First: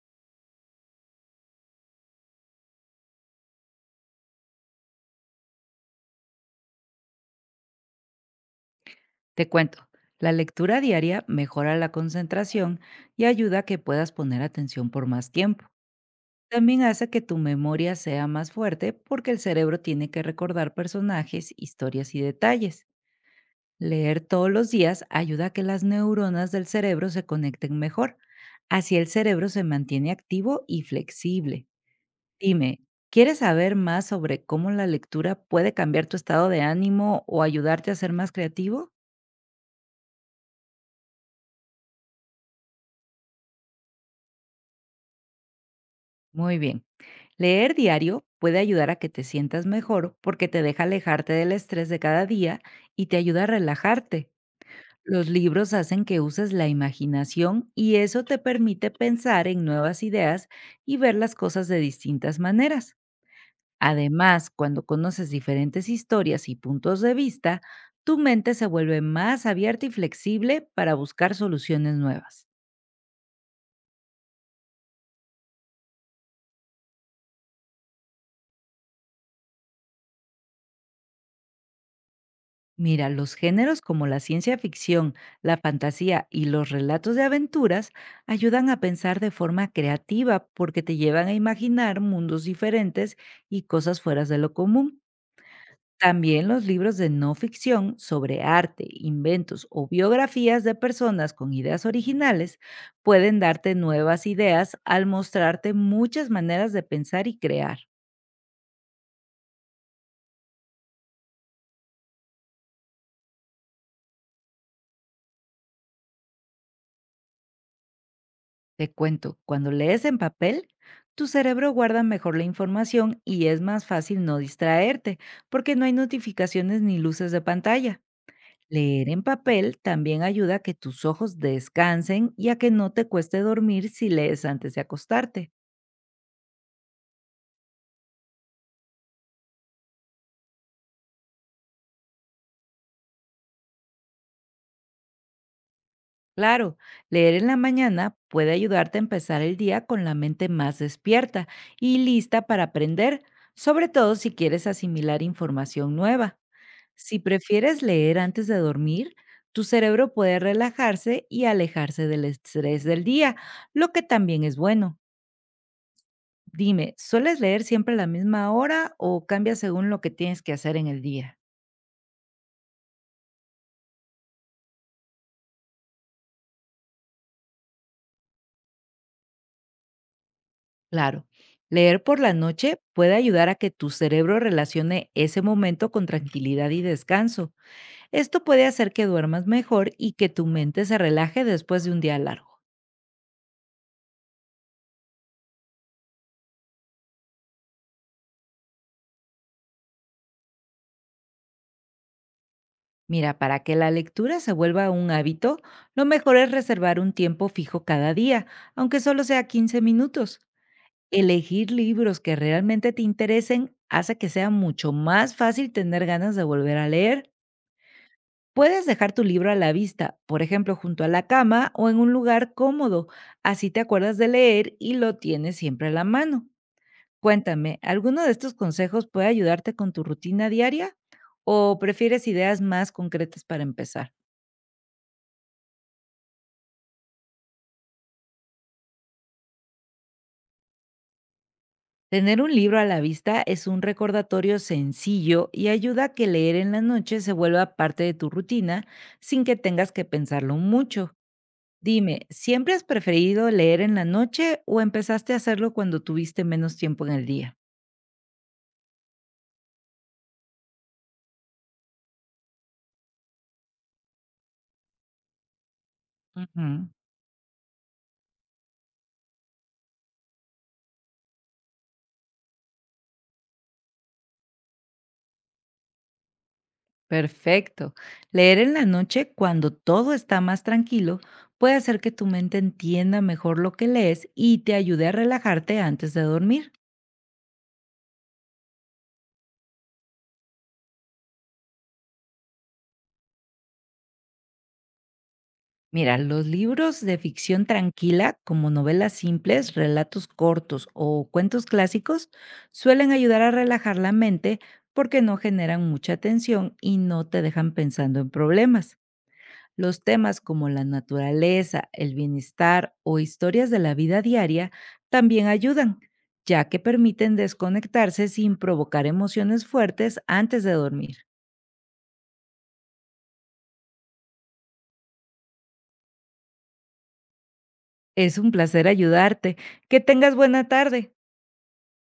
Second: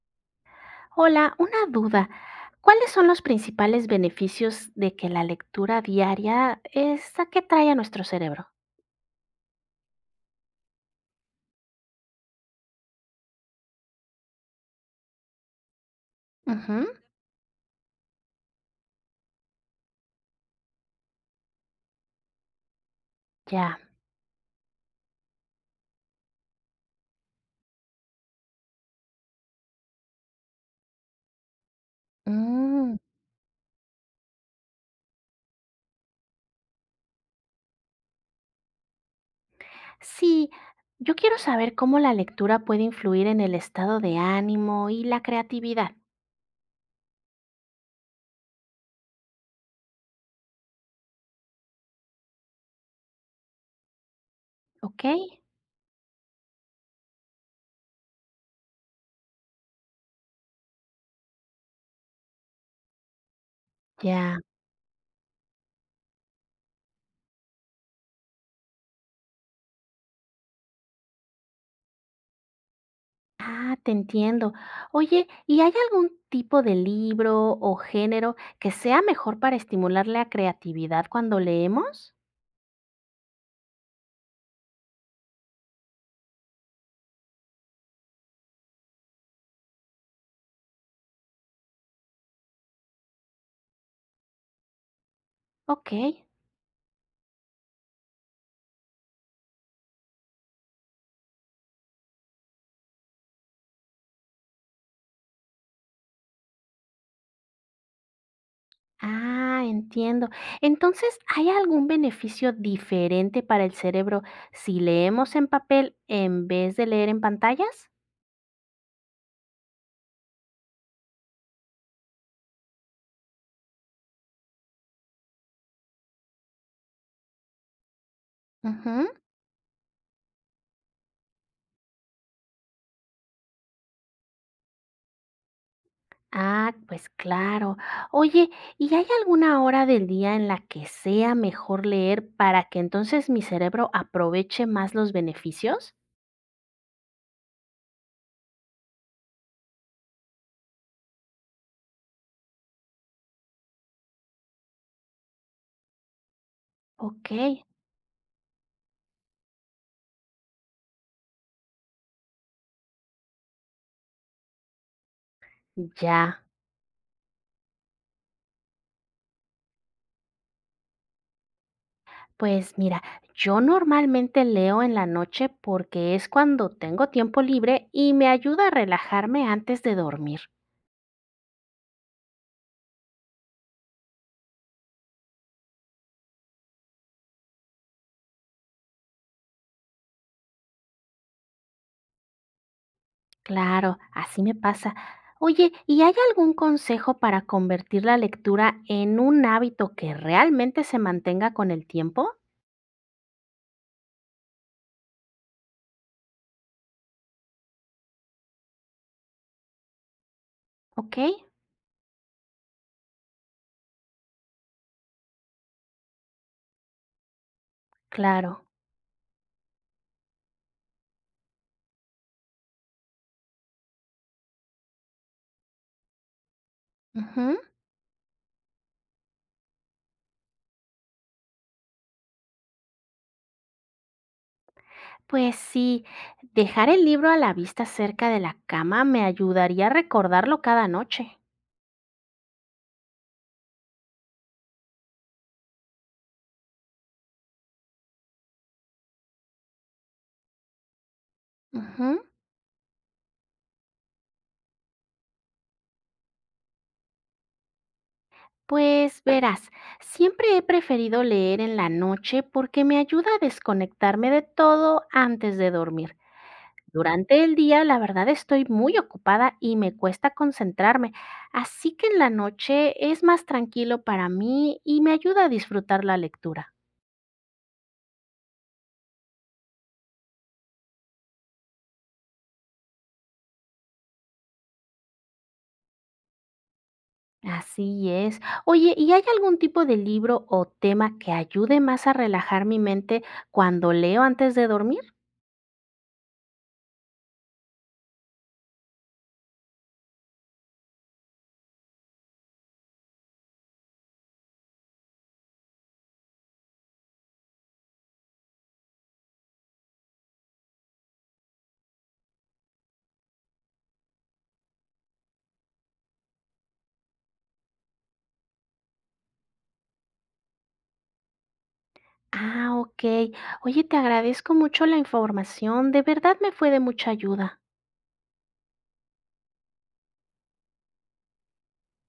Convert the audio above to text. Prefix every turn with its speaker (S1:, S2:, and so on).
S1: Hola, una duda. ¿Cuáles son los principales beneficios de que la lectura diaria es la que trae a nuestro cerebro?
S2: Te cuento, la lectura diaria mejora la concentración y ayuda a que puedas poner atención por más tiempo. También
S1: Ujú.
S2: hace que tu memoria sea más fuerte porque el cerebro tiene que recordar personajes, historias y detalles.
S1: Ya.
S2: Leer todos los días ayuda a que las neuronas del cerebro se conecten mejor. Así el cerebro se mantiene activo y flexible. Dime,
S1: Mm.
S2: ¿quieres saber más sobre cómo la lectura puede cambiar tu estado de ánimo o ayudarte a ser más creativo?
S1: Sí, yo quiero saber cómo la lectura puede influir en el estado de ánimo y la creatividad.
S2: Muy bien. Leer diario puede ayudar a que te sientas mejor porque te deja alejarte del estrés de cada día y te ayuda a relajarte.
S1: ¿Ok?
S2: Los libros hacen que uses la imaginación y eso te permite pensar en nuevas ideas y ver las cosas de distintas maneras.
S1: Ya.
S2: Además, cuando conoces diferentes historias y puntos de vista, tu mente se vuelve más abierta y flexible para buscar soluciones nuevas.
S1: Ah, te entiendo. Oye, ¿y hay algún tipo de libro o género que sea mejor para estimular la creatividad cuando leemos?
S2: Mira, los géneros como la ciencia ficción, la fantasía y los relatos de aventuras ayudan a pensar de forma creativa porque te llevan a imaginar mundos diferentes y cosas fuera de lo común.
S1: Ok.
S2: También los libros de no ficción sobre arte, inventos o biografías de personas con ideas originales pueden darte nuevas ideas al mostrarte muchas maneras de pensar y crear.
S1: Ah, entiendo. Entonces, ¿hay algún beneficio diferente para el cerebro si leemos en papel en vez de leer en pantallas?
S2: Te cuento, cuando lees en papel, tu cerebro guarda mejor la información y es más fácil no distraerte, porque no hay notificaciones ni luces de pantalla. Leer
S1: Ujú.
S2: en papel también ayuda a que tus ojos descansen y a que no te cueste dormir si lees antes de acostarte.
S1: Ah, pues claro. Oye, ¿y hay alguna hora del día en la que sea mejor leer para que entonces mi cerebro aproveche más los beneficios?
S2: Claro, leer en la mañana puede ayudarte a empezar el día con la mente más despierta y lista para aprender, sobre todo si quieres asimilar información nueva. Si
S1: Ok,
S2: prefieres leer antes de dormir, tu cerebro puede relajarse y alejarse del estrés del día, lo que también es bueno.
S1: ya.
S2: Dime, ¿sueles leer siempre a la misma hora o cambia según lo que tienes que hacer en el día?
S1: Pues mira, yo normalmente leo en la noche porque es cuando tengo tiempo libre y me ayuda a relajarme antes de dormir.
S2: Claro, leer por la noche puede ayudar a que tu cerebro relacione ese momento con tranquilidad y descanso. Esto puede hacer que duermas mejor y que tu mente se relaje después de un día largo.
S1: Claro, así me pasa. Oye, ¿y hay algún consejo para convertir la lectura en un hábito que realmente se mantenga con el tiempo?
S2: Mira, para que la lectura se vuelva un hábito, lo mejor es reservar un tiempo fijo cada día, aunque solo sea 15 minutos.
S1: Ok,
S2: Elegir libros que realmente te interesen hace que sea mucho más fácil tener ganas de volver a leer.
S1: claro.
S2: Puedes dejar tu libro a la vista, por ejemplo, junto a la cama o en un lugar cómodo. Así te acuerdas de leer y lo tienes siempre a la mano.
S1: Ujú.
S2: Cuéntame, ¿alguno de estos consejos puede ayudarte con tu rutina diaria? ¿O prefieres ideas más concretas para empezar?
S1: Pues sí, dejar el libro a la vista cerca de la cama me ayudaría a recordarlo cada noche.
S2: Tener un libro a la vista es un recordatorio sencillo y ayuda a que leer en la noche se vuelva parte de tu rutina sin que tengas que pensarlo mucho.
S1: Ujú.
S2: Dime, ¿siempre has preferido leer en la noche o empezaste a hacerlo cuando tuviste menos tiempo en el día?
S1: Pues verás, siempre he preferido leer en la noche porque me ayuda a desconectarme de todo antes de dormir.
S2: Ujú.
S1: Durante el día, la verdad, estoy muy ocupada y me cuesta concentrarme, así que en la noche es más tranquilo para mí y me ayuda a disfrutar la lectura.
S2: Perfecto. Leer en la noche cuando todo está más tranquilo puede hacer que tu mente entienda mejor lo que lees y te ayude a relajarte antes de dormir.
S1: Así es. Oye, ¿y hay algún tipo de libro o tema que ayude más a relajar mi mente cuando leo antes de dormir?
S2: Mira, los libros de ficción tranquila, como novelas simples, relatos cortos o cuentos clásicos, suelen ayudar a relajar la mente porque no generan mucha tensión y no te dejan pensando en problemas. Los temas como la naturaleza, el bienestar o historias de la vida diaria también ayudan, ya que permiten desconectarse sin provocar emociones fuertes antes de dormir.
S1: Ah, ok. Oye, te agradezco mucho la información. De verdad me fue de mucha ayuda.
S2: Es un placer ayudarte. Que tengas buena tarde.